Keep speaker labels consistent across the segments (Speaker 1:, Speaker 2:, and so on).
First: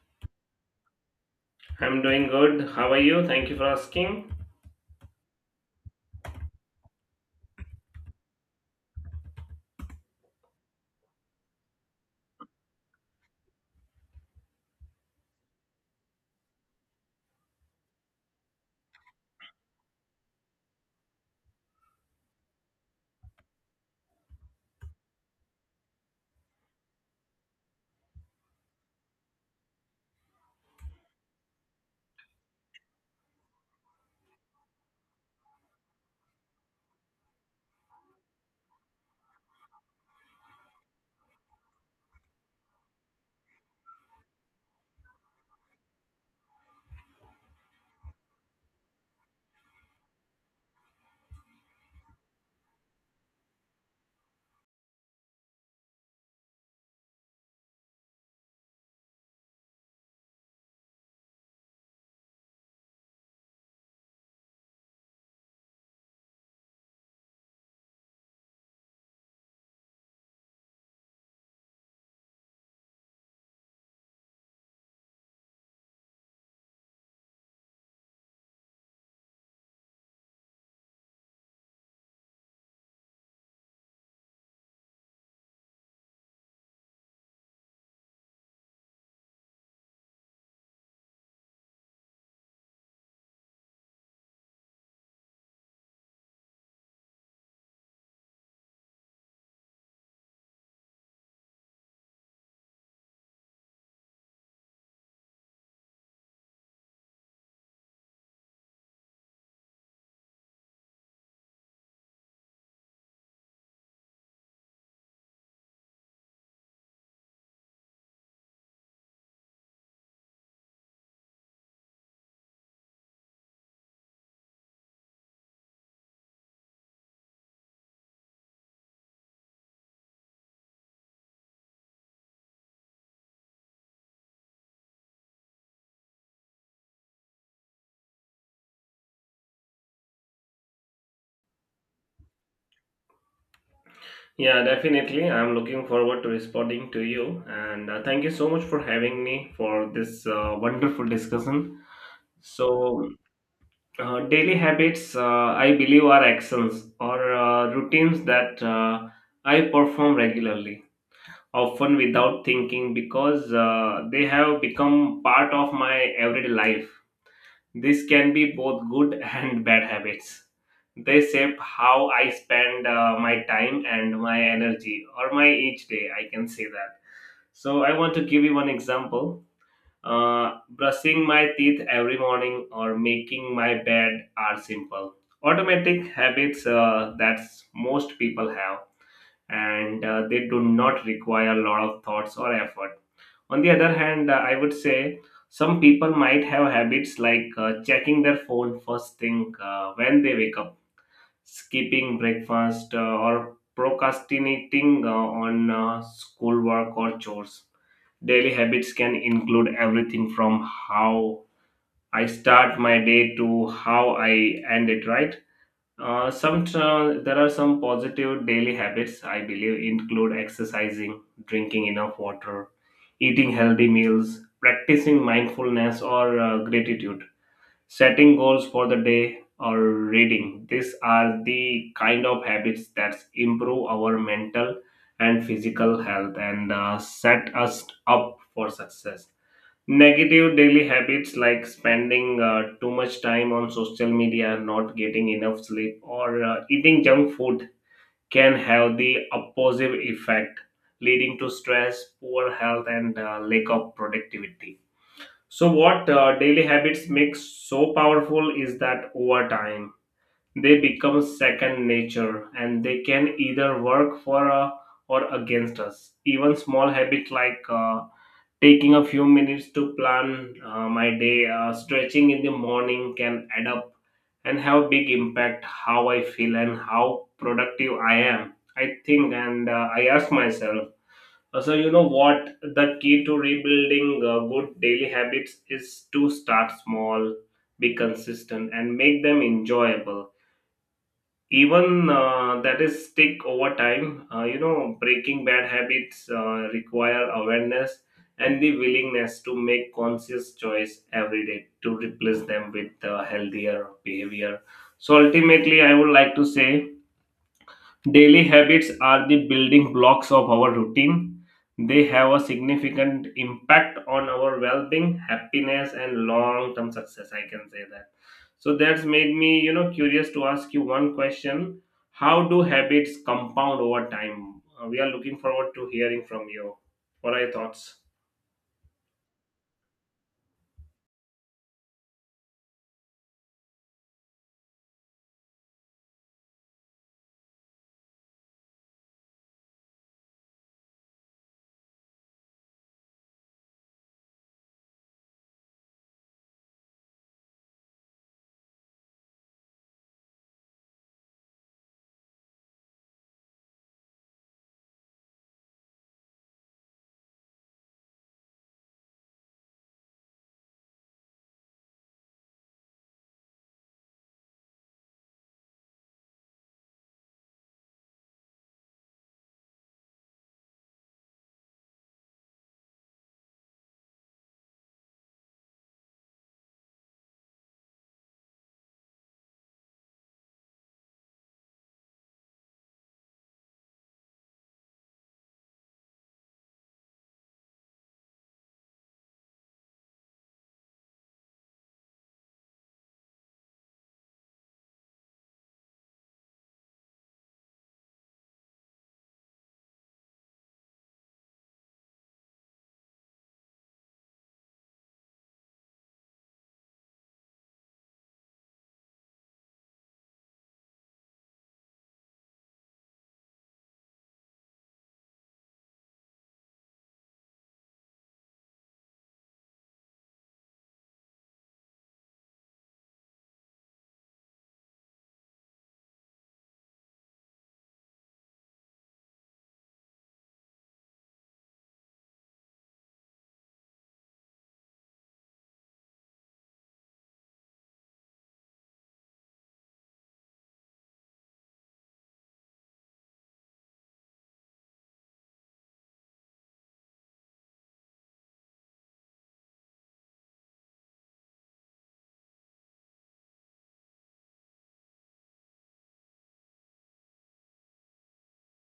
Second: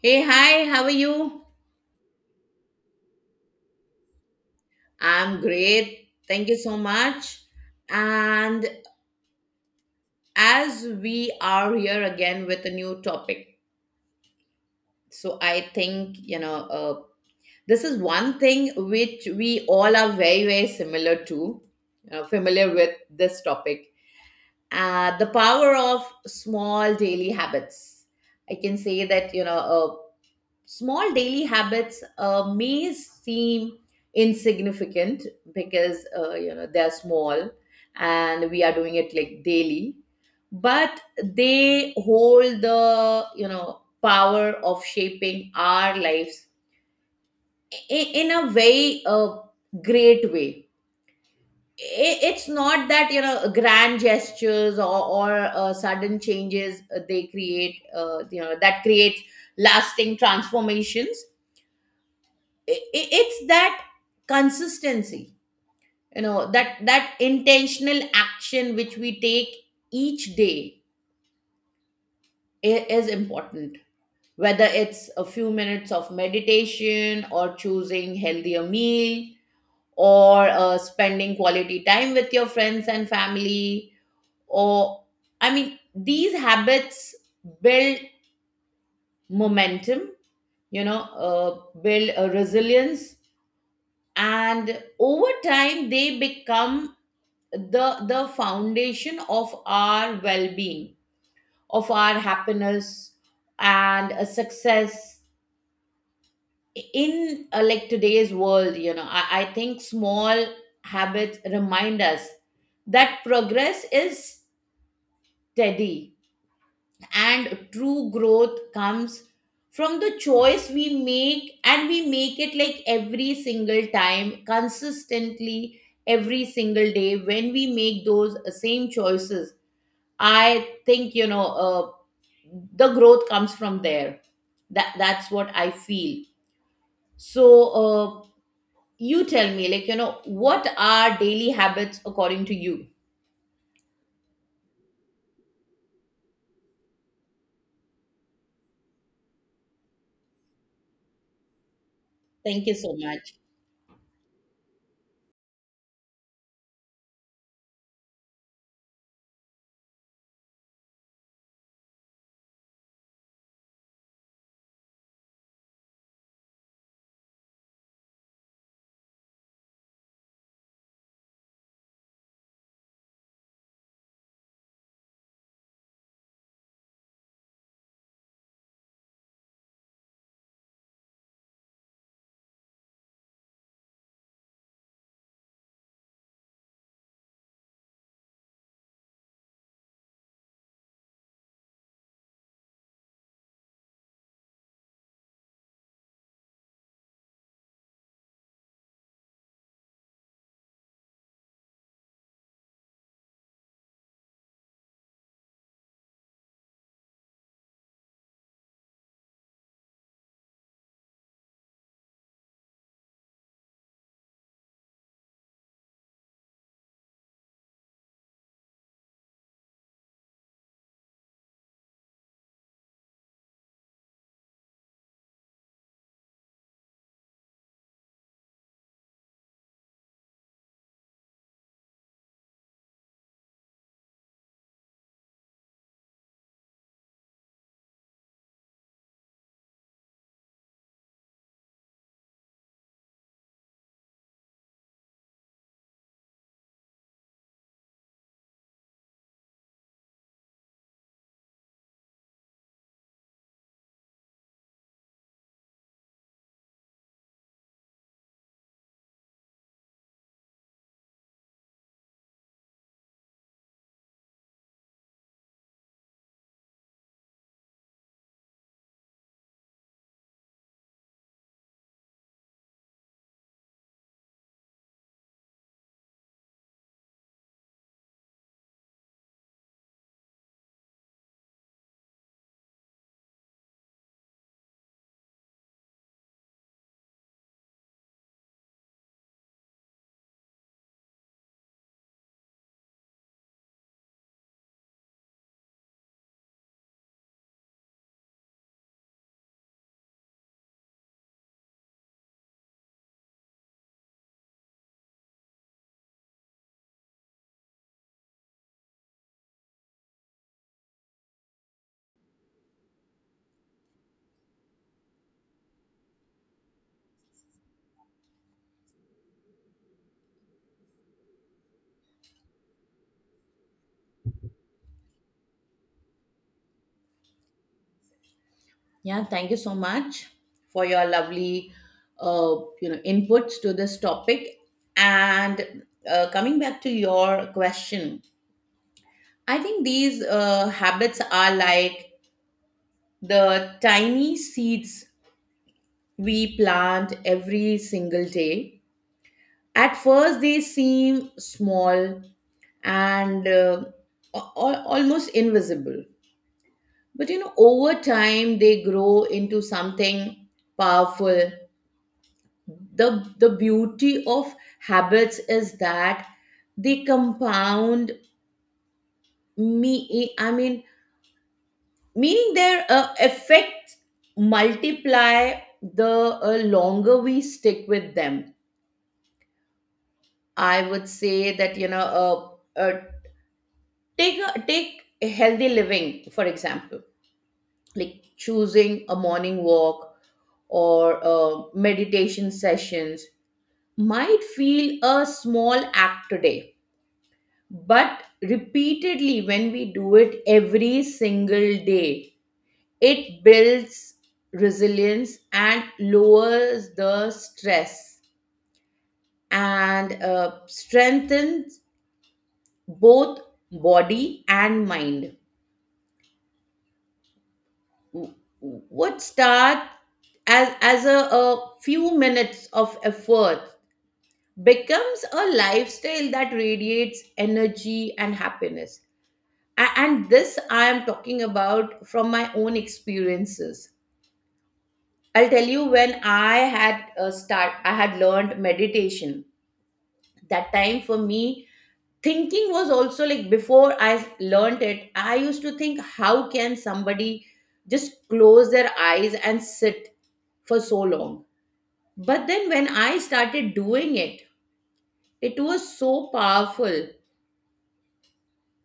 Speaker 1: Hey, hi, how are you?
Speaker 2: I'm doing good. How are you? Thank you for asking.
Speaker 1: I'm great. Thank you so much. And as we are here again with a new topic, so I think, uh, this is one thing which we all are very, very similar to, familiar with this topic. The power of small daily habits. I can say that, small daily habits may seem insignificant because they're small, and we are doing it like daily, but they hold the power of shaping our lives in a very great way. It's not that grand gestures or sudden changes they create, that creates lasting transformations. It's that consistency, that intentional action which we take each day is important. Whether it's a few minutes of meditation, or choosing healthier meal, or spending quality time with your friends and family, or, I mean, these habits build momentum, you know uh, build a resilience, and over time they become the foundation of our well-being, of our happiness, and success in, like, today's world. I think small habits remind us that progress is steady, and true growth comes from the choice we make, and we make it like every single time consistently, every single day, when we make those same choices. I think, the growth comes from there. That's what I feel. So, you tell me, like, what are daily habits according to you?
Speaker 2: Yeah, definitely. I'm looking forward to responding to you. And thank you so much for having me for this wonderful discussion.
Speaker 1: Thank you so
Speaker 2: So,
Speaker 1: much.
Speaker 2: daily habits, I believe, are actions or routines that I perform regularly, often without thinking, because they have become part of my everyday life. This can be both good and bad habits. They shape how I spend my time and my energy, or my each day, I can say that. So, I want to give you one example. Brushing my teeth every morning or making my bed are simple, automatic habits that most people have, and they do not require a lot of thoughts or effort. On the other hand, I would say some people might have habits like checking their phone first thing when they wake up, skipping breakfast, or procrastinating on schoolwork or chores. Daily habits can include everything from how I start my day to how I end it, right? There are some positive daily habits I believe include exercising, drinking enough water, eating healthy meals, practicing mindfulness or gratitude, setting goals for the day, or reading. These are the kind of habits that improve our mental and physical health and set us up for success. Negative daily habits like spending too much time on social media, not getting enough sleep, or eating junk food can have the opposite effect, leading to stress, poor health, and lack of productivity. So, what daily habits make so powerful is that over time they become second nature and they can either work for or against us. Even small habits like taking a few minutes to plan my day, stretching in the morning can add up and have a big impact how I feel and how productive I am, I think. And I ask myself, so you know what the key to rebuilding good daily habits is: to start small, be consistent, and make them enjoyable even that is stick over time. Breaking bad habits require awareness and the willingness to make conscious choice every day to replace them with healthier behavior. So ultimately, I would like to say, daily habits are the building blocks of our routine. They have a significant impact on our well being, happiness, and long term success, I can say that. So that's made me curious to ask you one question: how do habits compound over time? We are looking forward to hearing from you. What are your thoughts?
Speaker 1: Yeah, thank you so much for your lovely, uh, inputs to this topic. And coming back to your question, I think these habits are like the tiny seeds we plant every single day. At first, they seem small and almost invisible. But, you know, over time, they grow into something powerful. The beauty of habits is that they compound, me I mean meaning their effects multiply the longer we stick with them. I would say that, take a healthy living for example. Like choosing a morning walk or meditation sessions might feel a small act today, but repeatedly, when we do it every single day, it builds resilience, and lowers the stress, and strengthens both body and mind. w- would start as a few minutes of effort, becomes a lifestyle that radiates energy and happiness. And this I am talking about from my own experiences. I'll tell you, when I had a start, I had learned meditation. That time for me, thinking was also like, before I learned it, I used to think, how can somebody just close their eyes and sit for so long? But then when I started doing it, it was so powerful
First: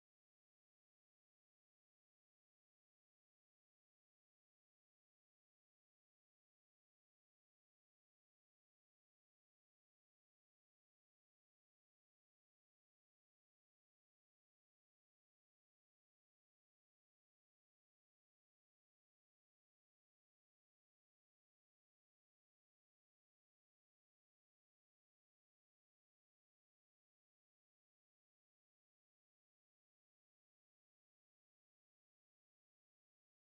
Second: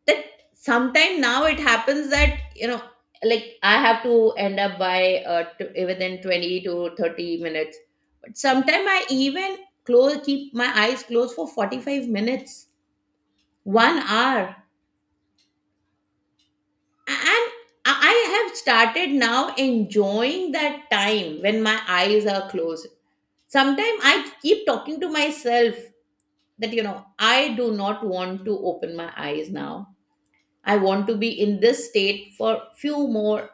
Speaker 1: that sometime now it happens that, you know, like I have to end up by within 20 to 30 minutes. But sometimes I even close, keep my eyes closed for 45 minutes, one hour. And I have started now enjoying that time when my eyes are closed. Sometimes I keep talking to myself that, you know, I do not want to open my eyes now, I want to be in this state for few more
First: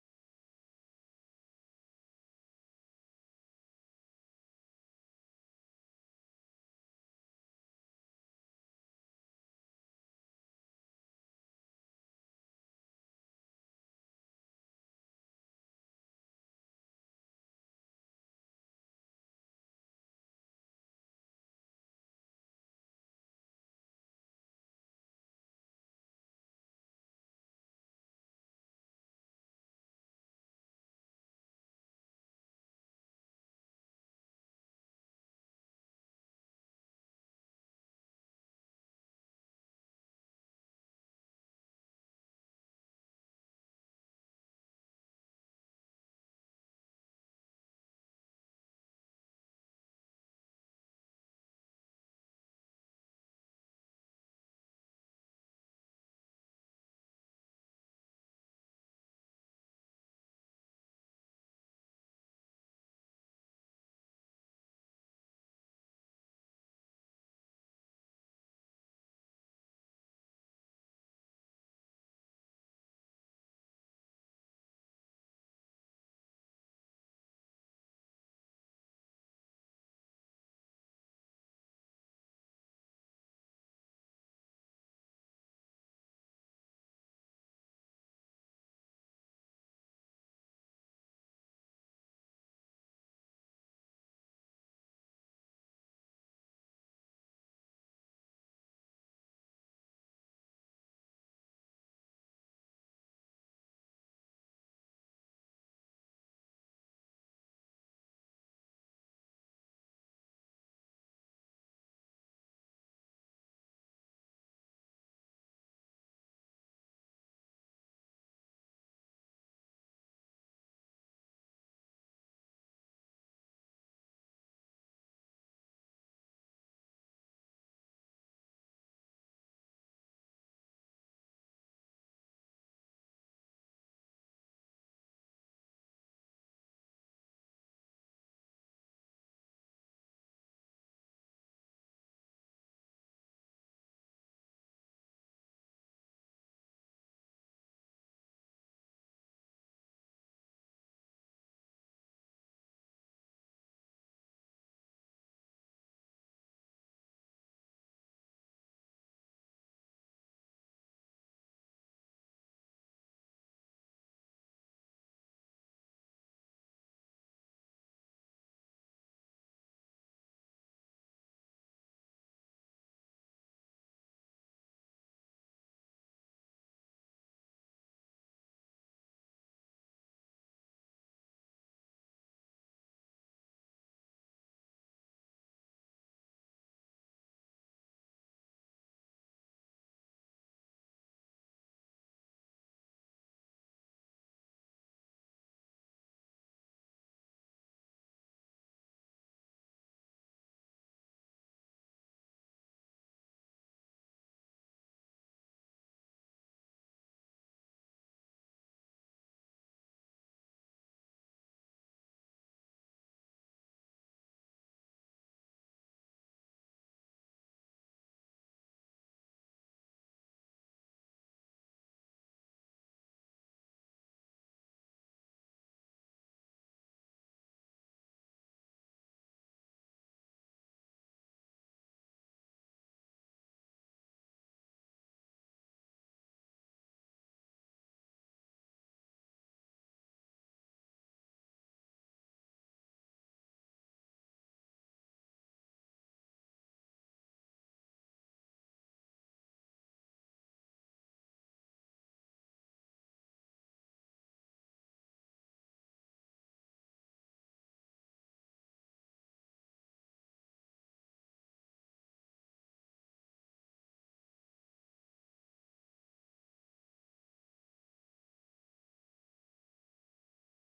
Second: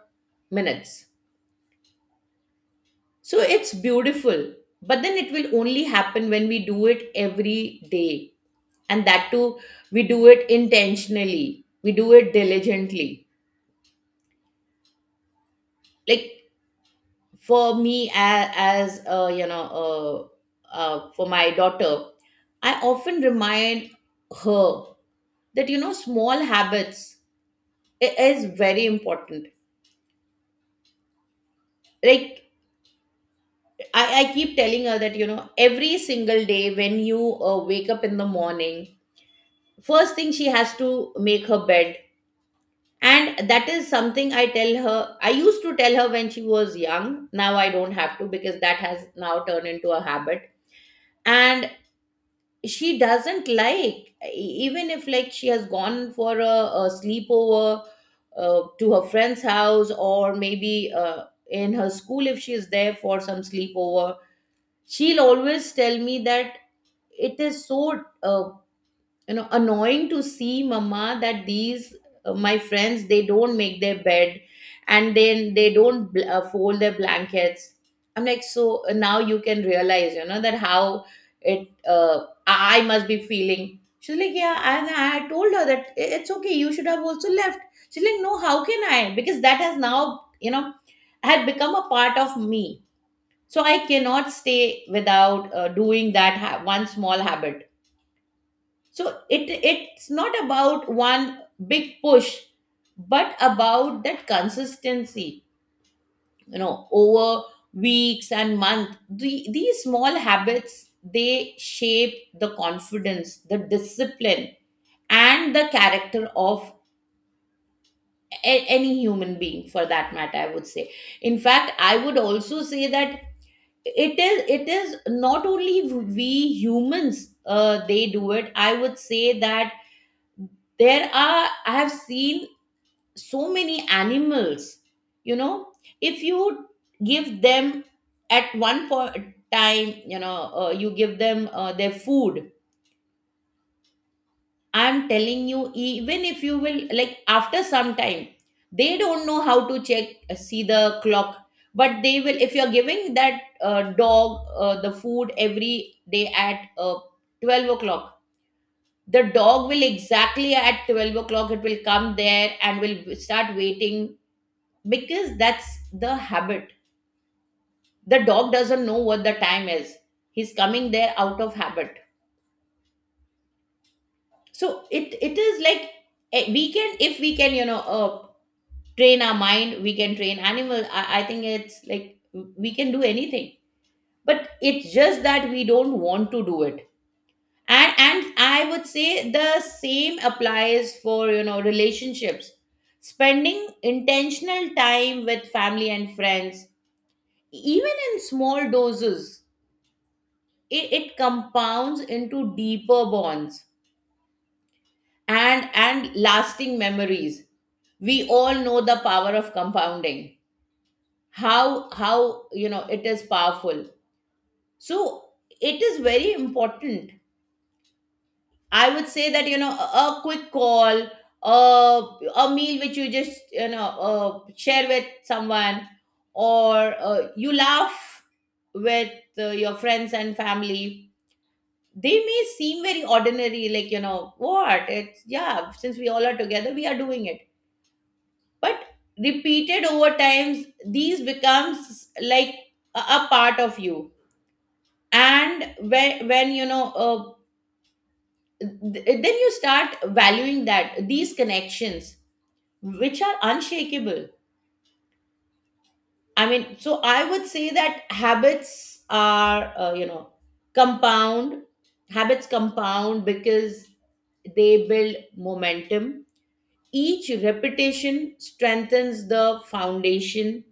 Speaker 1: minutes. So it's beautiful. But then it will only happen when we do it every day, and that too, we do it intentionally, we do it diligently. Like, for me, as you know for my daughter, I often remind her that, you know, small habits is very important. Like, I keep telling her that, you know, every single day when you wake up in the morning, first thing, she has to make her bed. And that is something I tell her, I used to tell her when she was young. Now I don't have to, because that has now turned into a habit. And she doesn't like, e- even if, like, she has gone for a sleepover to her friend's house, or maybe in her school if she is there for some sleepover, she'll always tell me that it is so, annoying to see, mama, that these, my friends, they don't make their bed, and then they don't fold their blankets. I'm like, so, now you can realize, you know, that how it, I must be feeling. She's like, yeah. And I had told her that, It's okay, you should have also left." She's like, no, how can I, because that has now, you know, had become a part of me. So I cannot stay without doing that, one small habit. So it's not about one big push, but about that consistency, you know. Over weeks and months, these small habits, they shape the confidence, the discipline, and the character of, any human being, for that matter, I would say. In fact, I would also say that it is not only we humans, they do it. I would say that, there are, I have seen so many animals, you know, if you give them at one point time, you know, you give them their food. I'm telling you, even if you will, like after some time, they don't know how to check, see the clock. But they will, if you're giving that dog the food every day at 12 o'clock, the dog, will exactly at 12 o'clock, it will come there and will start waiting, because that's the habit. The dog doesn't know what the time is. He's coming there out of habit. So it is like, eh, we can, if we can, you know, train our mind, we can train animals. I think it's like, we can do anything, but it's just that we don't want to do it. And I would say the same applies for, you know, relationships. Spending intentional time with family and friends, even in small doses, it compounds into deeper bonds and lasting memories. We all know the power of compounding, how you know it is powerful. So it is very important, I would say that, you know, a quick call, a meal which you just, you know, share with someone, or you laugh with your friends and family, they may seem very ordinary, like, you know what, it's, yeah, since we all are together, we are doing it. But repeated over times, these becomes like a part of you. And when, you know, then you start valuing that these connections, which are unshakable, I mean. So I would say that habits are, compound, habits compound because they build momentum. Each repetition strengthens the foundation,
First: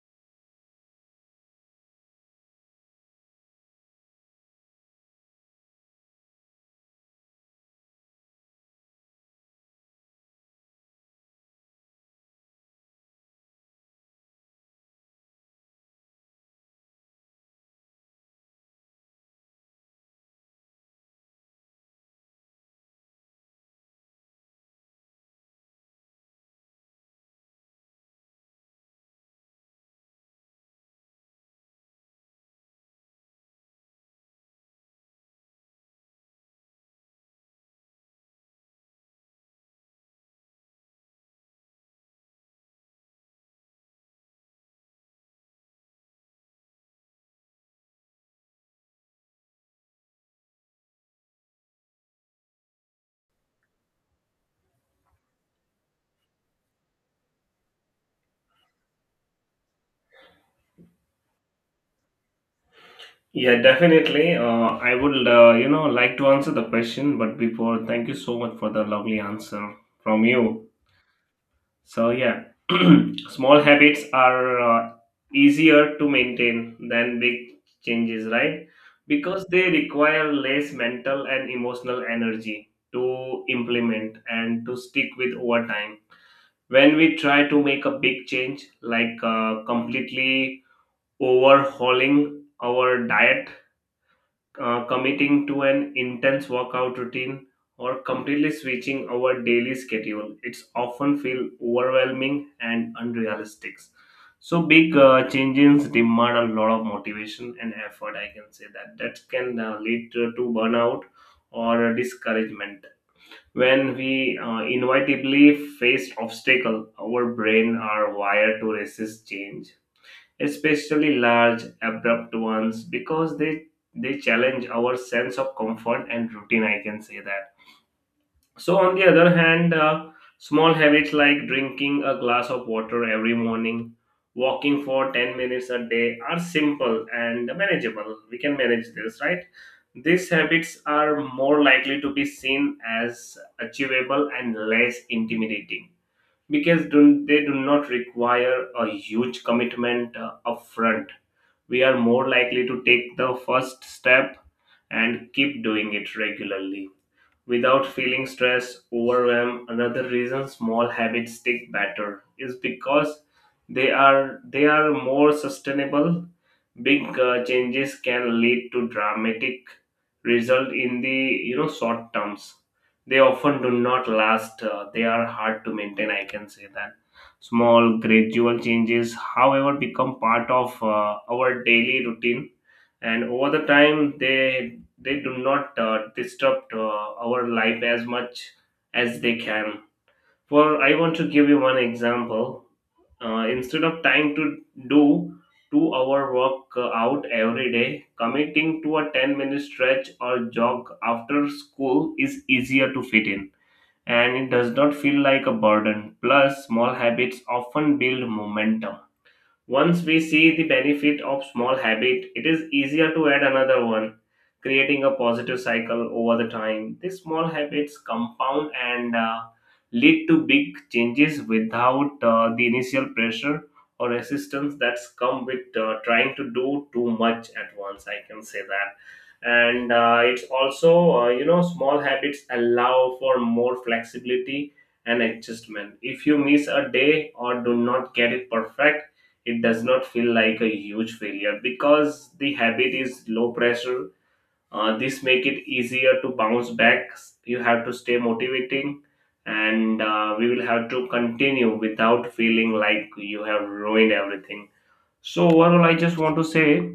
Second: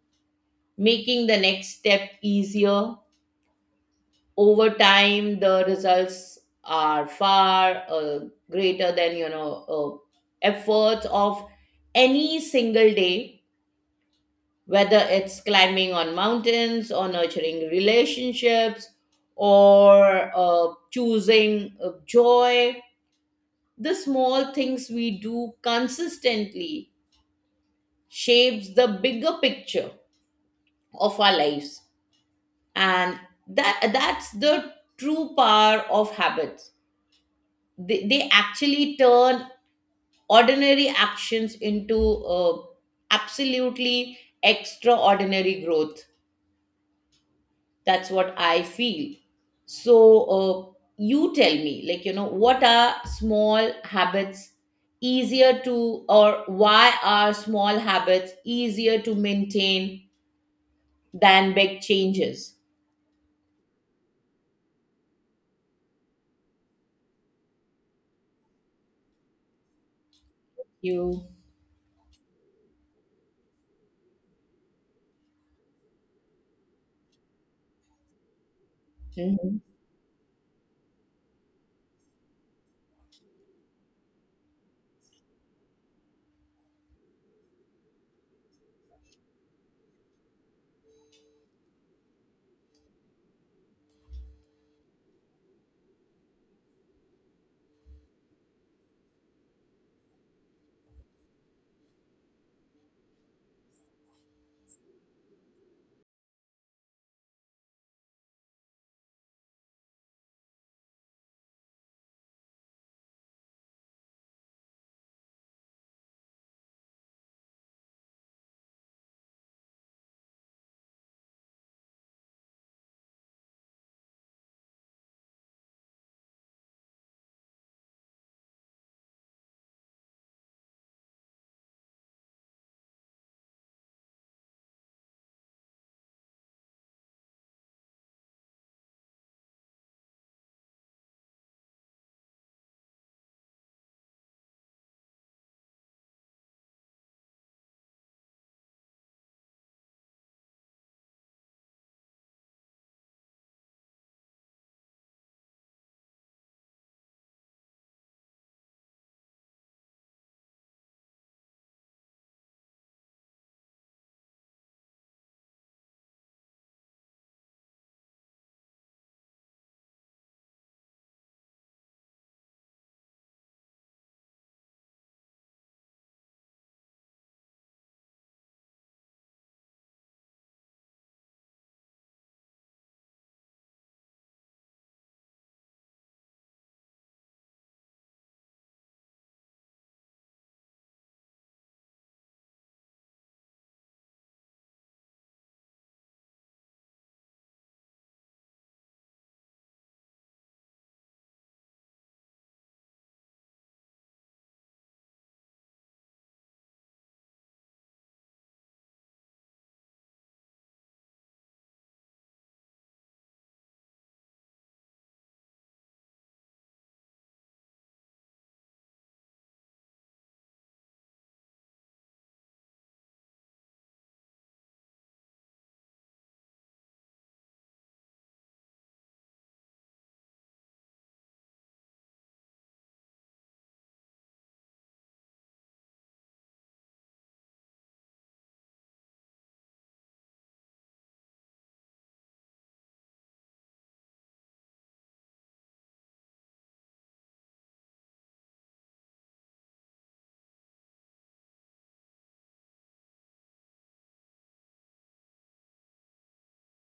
Speaker 1: making the next step easier. Over time the results are far greater than, efforts of any single day. Whether it's climbing on mountains, or nurturing relationships, or choosing joy, the small things we do consistently shapes the bigger picture of our lives. And that's the true power of habits. They actually turn ordinary actions into, uh, absolutely extraordinary growth. That's what I feel. So, uh, you tell me, like, you know, what are small habits easier to or why are small habits easier to maintain than big changes?
Speaker 2: Yeah, definitely. I would like to answer the question, but before, thank you so much for the lovely answer from you.
Speaker 1: You.
Speaker 2: So yeah, small habits are easier to maintain than big changes, right? Because
Speaker 1: Mhm.
Speaker 2: they require less mental and emotional energy to implement and to stick with over time. When we try to make a big change, like completely overhauling our diet, committing to an intense workout routine, or completely switching our daily schedule, it's often feel overwhelming and unrealistic. So big changes demand a lot of motivation and effort, I can say that. That can lead to burnout or discouragement when we inevitably face obstacle. Our brain are wired to resist change, especially large, abrupt ones, because they challenge our sense of comfort and routine, I can say that. So on the other hand, small habits like drinking a glass of water every morning, walking for 10 minutes a day are simple and manageable. We can manage this, right? These habits are more likely to be seen as achievable and less intimidating because they do not require a huge commitment upfront. We are more likely to take the first step and keep doing it regularly without feeling stress, overwhelm. Another reason small habits stick better is because they are more sustainable. Big changes can lead to dramatic result in the short terms. They often do not last, they are hard to maintain, I can say that. Small gradual changes, however, become part of our daily routine, and over the time they do not disrupt our life as much as they can. For I want to give you one example. Instead of trying to do 2-hour work out every day, committing to a 10-minute stretch or jog after school is easier to fit in, and it does not feel like a burden. Plus, small habits often build momentum. Once we see the benefit of small habit, it is easier to add another one, creating a positive cycle over the time. These small habits compound and lead to big changes without the initial pressure or resistance that's come with trying to do too much at once, I can say that. And it's also, small habits allow for more flexibility and adjustment. If you miss a day or do not get it perfect, it does not feel like a huge failure because the habit is low pressure. This make it easier to bounce back. You have to stay motivating, and we will have to continue without feeling like you have ruined everything. So overall, I just want to say,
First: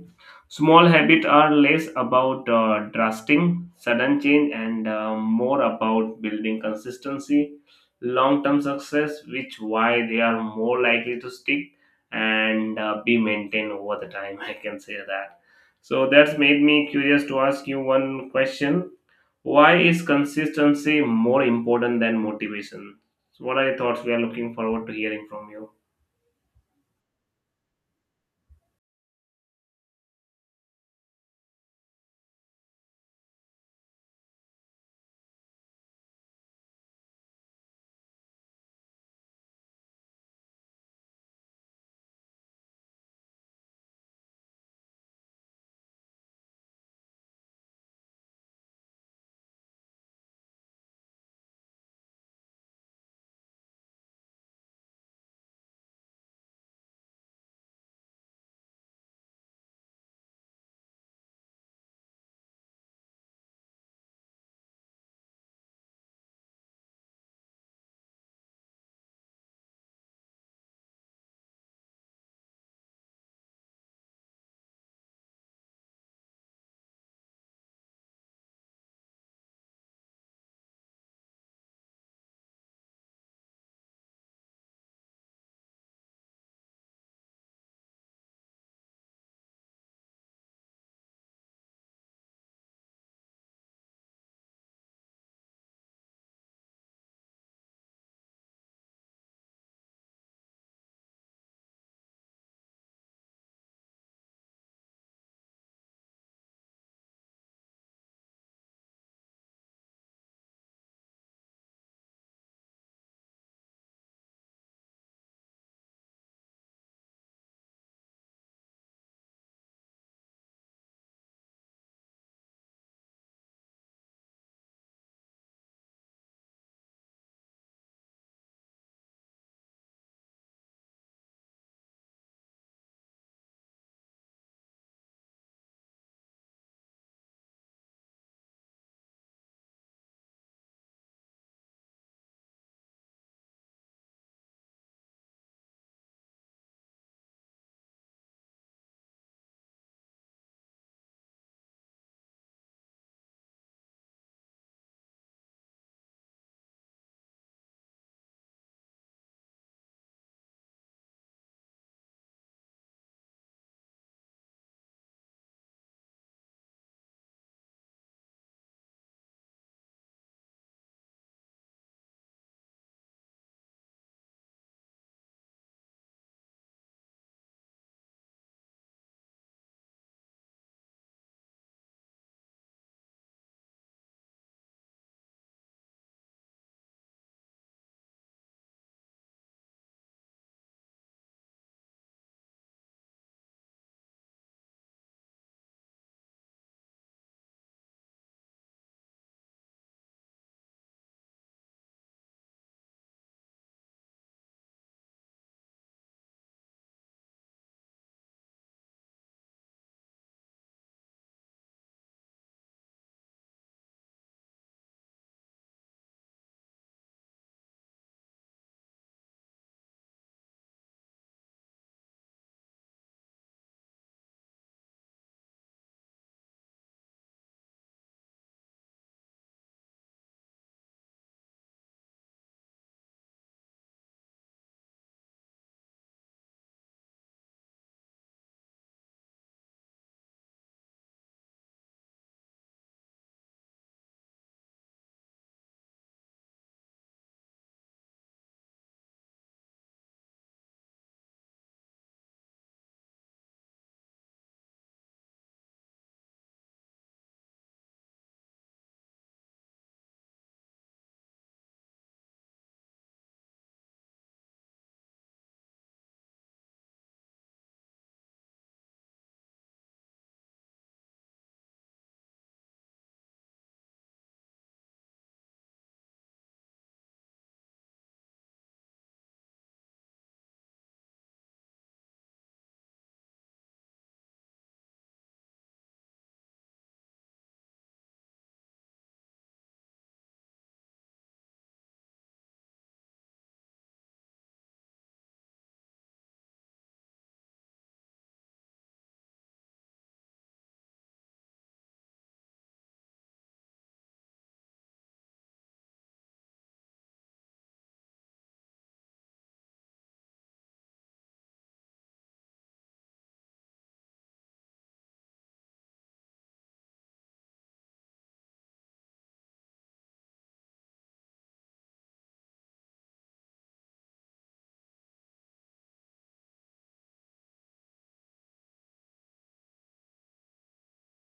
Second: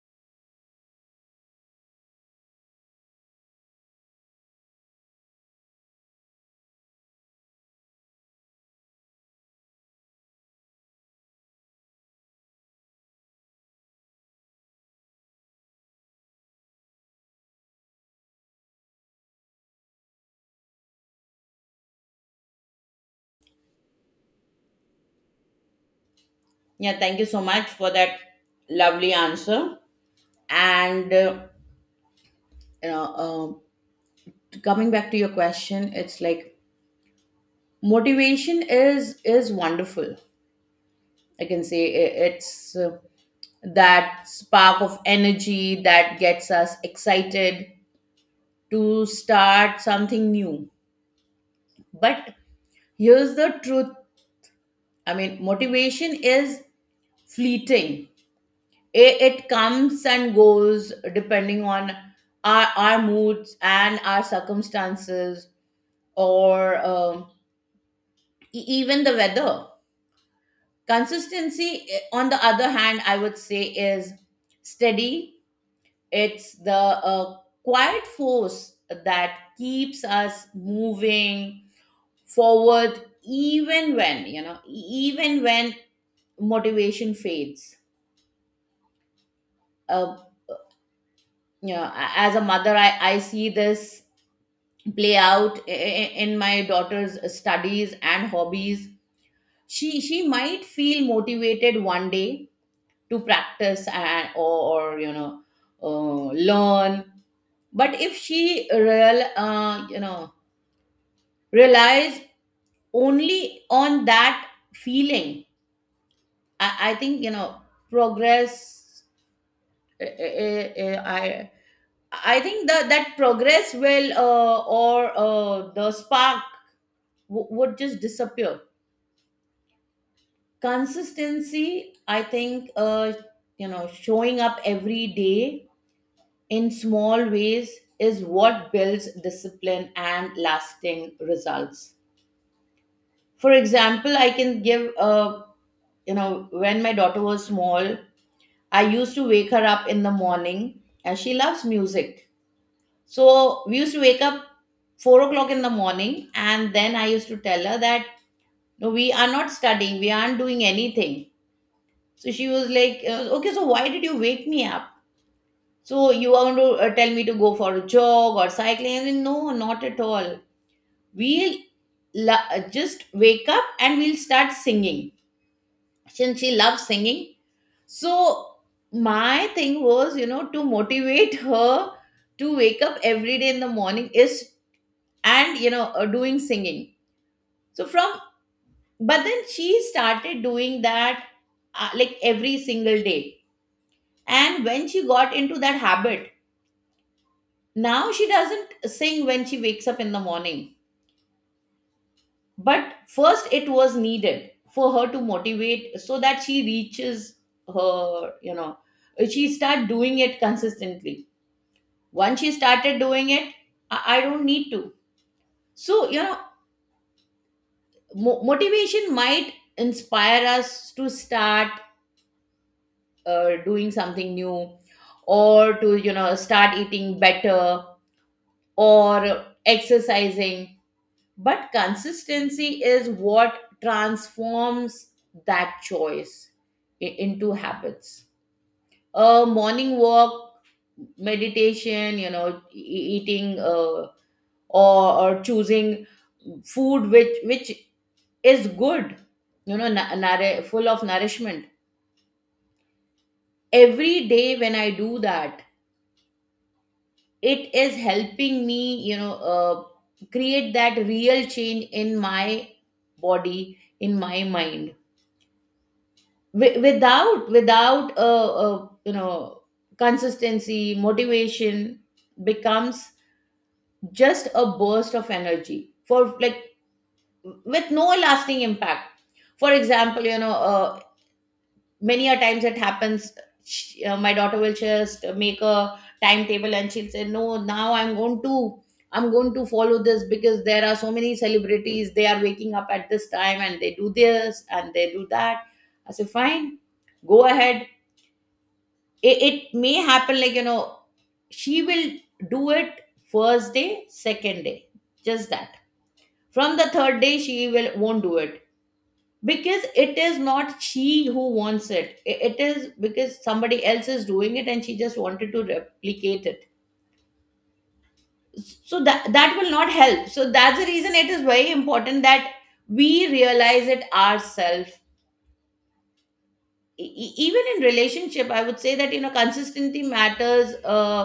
Speaker 2: small habits are less about drastic sudden change and more about building consistency, long-term success, which why they are more likely to stick and be maintained over the time. I can say that. So that's made me curious to ask you one question: why is consistency more important than motivation? So what are your thoughts? We are looking forward to hearing from you.
Speaker 1: Yeah, thank you so much for that lovely answer. And, you know, um, coming back to your question, it's like, motivation is wonderful, I can say. It's that spark of energy that gets us excited to start something new. But here's the truth, I mean, motivation is fleeting. It comes and goes depending on our moods and our circumstances, or, e- even the weather. Consistency, eh, on the other hand, I would say, is steady. It's the quiet force that keeps us moving forward, even when, you know, even when motivation fades. Uh, you know, as a mother, I see this play out in my daughter's studies and hobbies. She might feel motivated one day to practice or learn. But if she real you know relies only on that feeling, I think progress uh, uh, uh, I I think that progress, will or the spark, would just disappear. Consistency, I think, showing up every day in small ways is what builds discipline and lasting results. For example, I can give a, when my daughter was small, I used to wake her up in the morning, and she loves music, so we used to wake up 4 o'clock in the morning. And then I used to tell her that no, we are not studying, we aren't doing anything. So she was like, okay, so why did you wake me up? So you are going to tell me to go for a jog or cycling? I said, no, not at all. We'll just wake up and we'll start singing, since she loves singing. So my thing was, you know, to motivate her to wake up every day in the morning is, and doing singing. So from But then she started doing that like every single day. And when she got into that habit, now she doesn't sing when she wakes up in the morning. But first, it was needed for her to motivate so that she reaches her, you know, she start doing it consistently. Once she started doing it, I don't need to. So, you know, motivation might inspire us to start doing something new, or to, you know, start eating better or exercising. But consistency is what transforms that choice into habits. A morning walk, meditation, you know, eating, or choosing food which is good, you know, full of nourishment. Every day when I do that, it is helping me, create that real change in my body, in my mind. Without a, a, you know, consistency, motivation becomes just a burst of energy for like, with no lasting impact. For example, many a times it happens, my daughter will just make a timetable and she'll say, no, now I'm going to follow this, because there are so many celebrities, they are waking up at this time and they do this and they do that. I say, fine, go ahead. It may happen, like, you know, she will do it first day, second day, just that. From the third day, she will won't do it, because it is not she who wants it. I- it is because somebody else is doing it and she just wanted to replicate it. So that that will not help. So that's the reason it is very important that we realize it ourselves. Even in relationship, I would say that, you know, consistency matters,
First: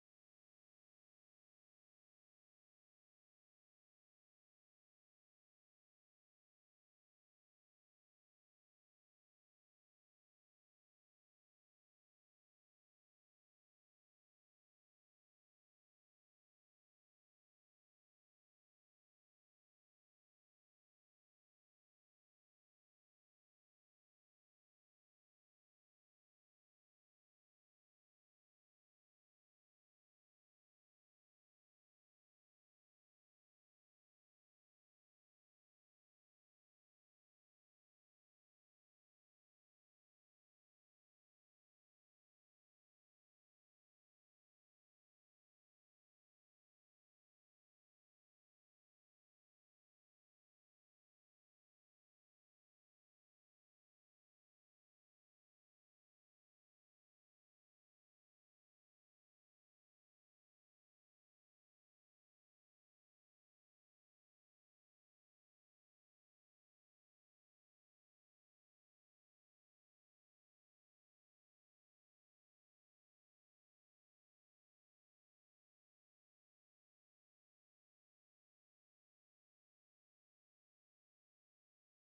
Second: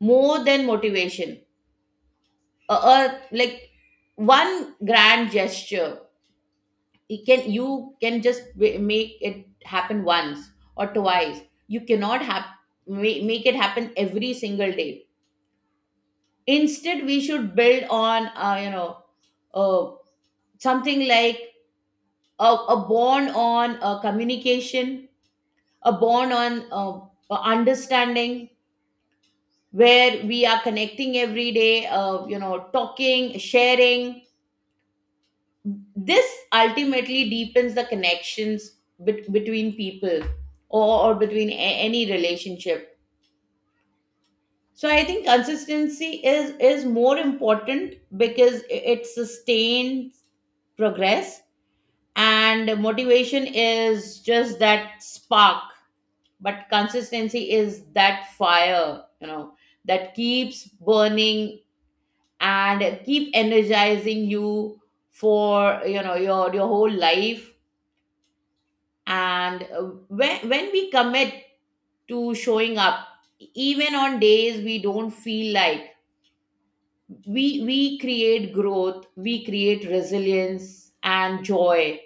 Speaker 1: more than motivation, or like, one grand gesture. It can, you can just make it happen once or twice, you cannot have make it happen every single day. Instead we should build on, uh, something like a, a bond on, communication, a bond on, understanding, where we are connecting every day, talking, sharing. This ultimately deepens the connections between people, or between any relationship. So I think consistency is more important, because it sustains progress. And motivation is just that spark, but consistency is that fire, you know, that keeps burning and keep energizing you for, you know, your whole life. And when we commit to showing up even on days we don't feel like, we create growth, we create resilience and joy.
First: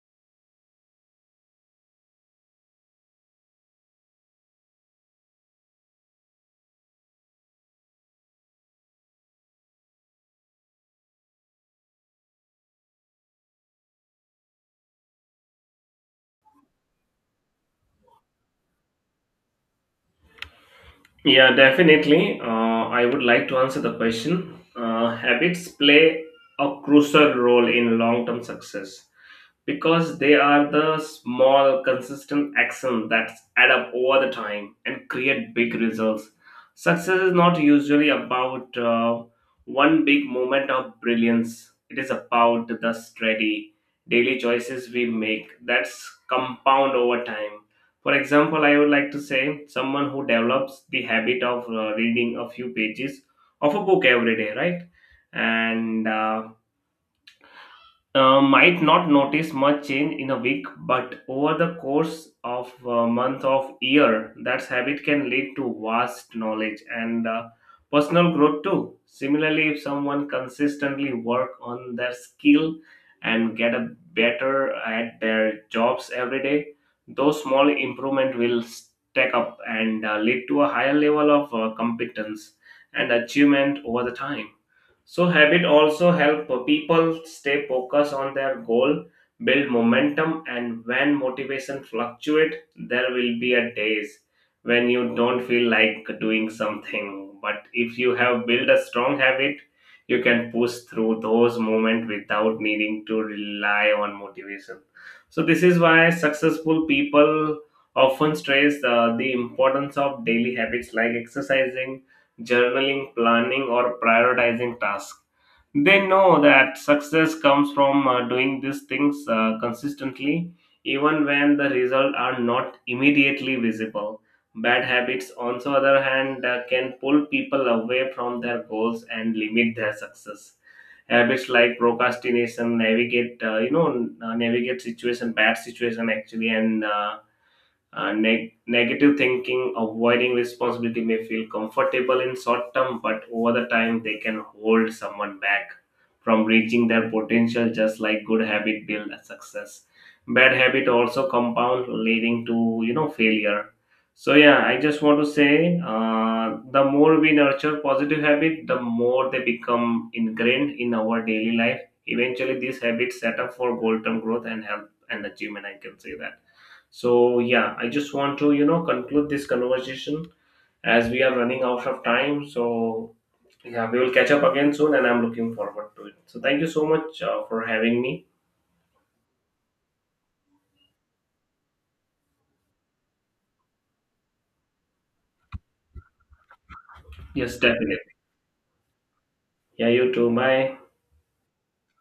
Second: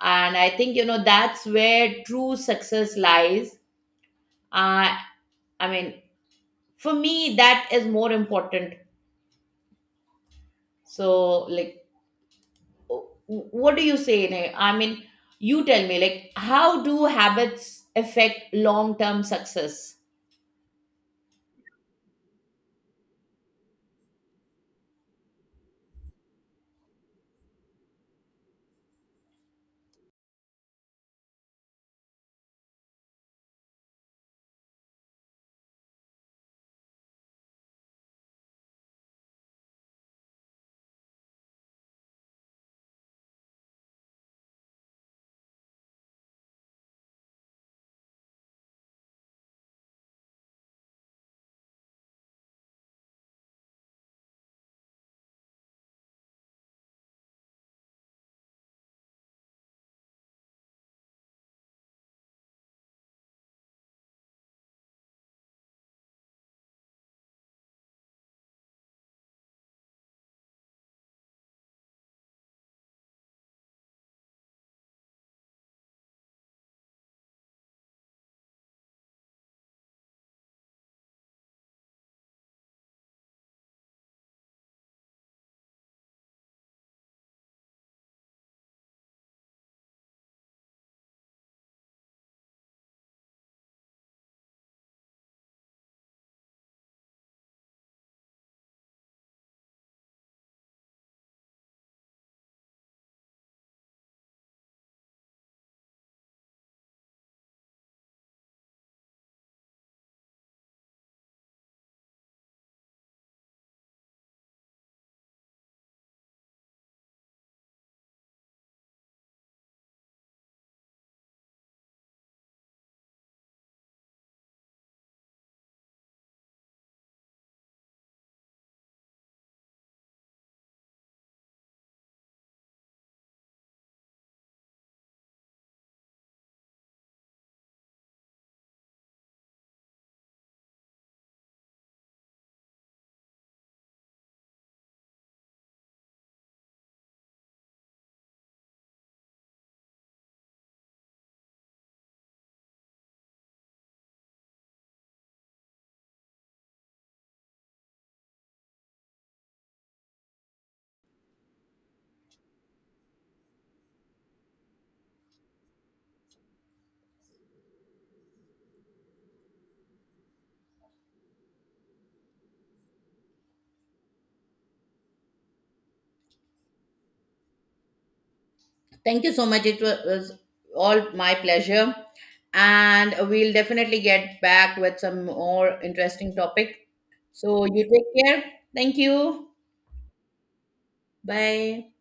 Speaker 1: And I think, you know, that's where true success lies. uh, i mean for me, that is more important. So like, w- what do you say, Neh? I mean, you tell me, like, how do habits affect long term success?
Speaker 2: Yeah, definitely. I would like to answer the question. Habits play a crucial role in long term success because they are the small, consistent actions that add up over the time and create big results. Success is not usually about one big moment of brilliance, it is about the steady, daily choices we make that's compound over time. For example, I would like to say someone who develops the habit of reading a few pages of a book every day, right? And might not notice much change in a week, but over the course of a month of year, that habit can lead to vast knowledge and personal growth too. Similarly, if someone consistently work on their skill and get a better at their jobs every day, those small improvement will stack up and lead to a higher level of competence and achievement over the time. So habit also help people stay focused on their goal, build momentum, and when motivation fluctuate, there will be a days when you don't feel like doing something. But if you have built a strong habit, you can push through those moments without needing to rely on motivation. So this is why successful people often stress the importance of daily habits like exercising, journaling, planning, or prioritizing tasks. They know that success comes from doing these things consistently, even when the results are not immediately visible. Bad habits, on the other hand, can pull people away from their goals and limit their success. Habits like procrastination, navigate, you know, n- navigate situation, bad situation actually, and negative thinking, avoiding responsibility may feel comfortable in short term, but over the time they can hold someone back from reaching their potential. Just like good habit build a success, bad habit also compound, leading to failure. So yeah, I just want to say, the more we nurture positive habit, the more they become ingrained in our daily life. Eventually these habits set up for long term growth and help and achievement, I can say that. So yeah, I just want to conclude this conversation as we are running out of time. So yeah, we will catch up again soon, and I'm looking forward to it. So thank you so much for having me.
Speaker 1: Thank you so much. It was all my pleasure. And we'll definitely get back with some more interesting topic.
Speaker 2: Yes,
Speaker 1: So you
Speaker 2: definitely.
Speaker 1: take care. Thank you.
Speaker 2: Yeah, you too. Bye.
Speaker 1: Bye.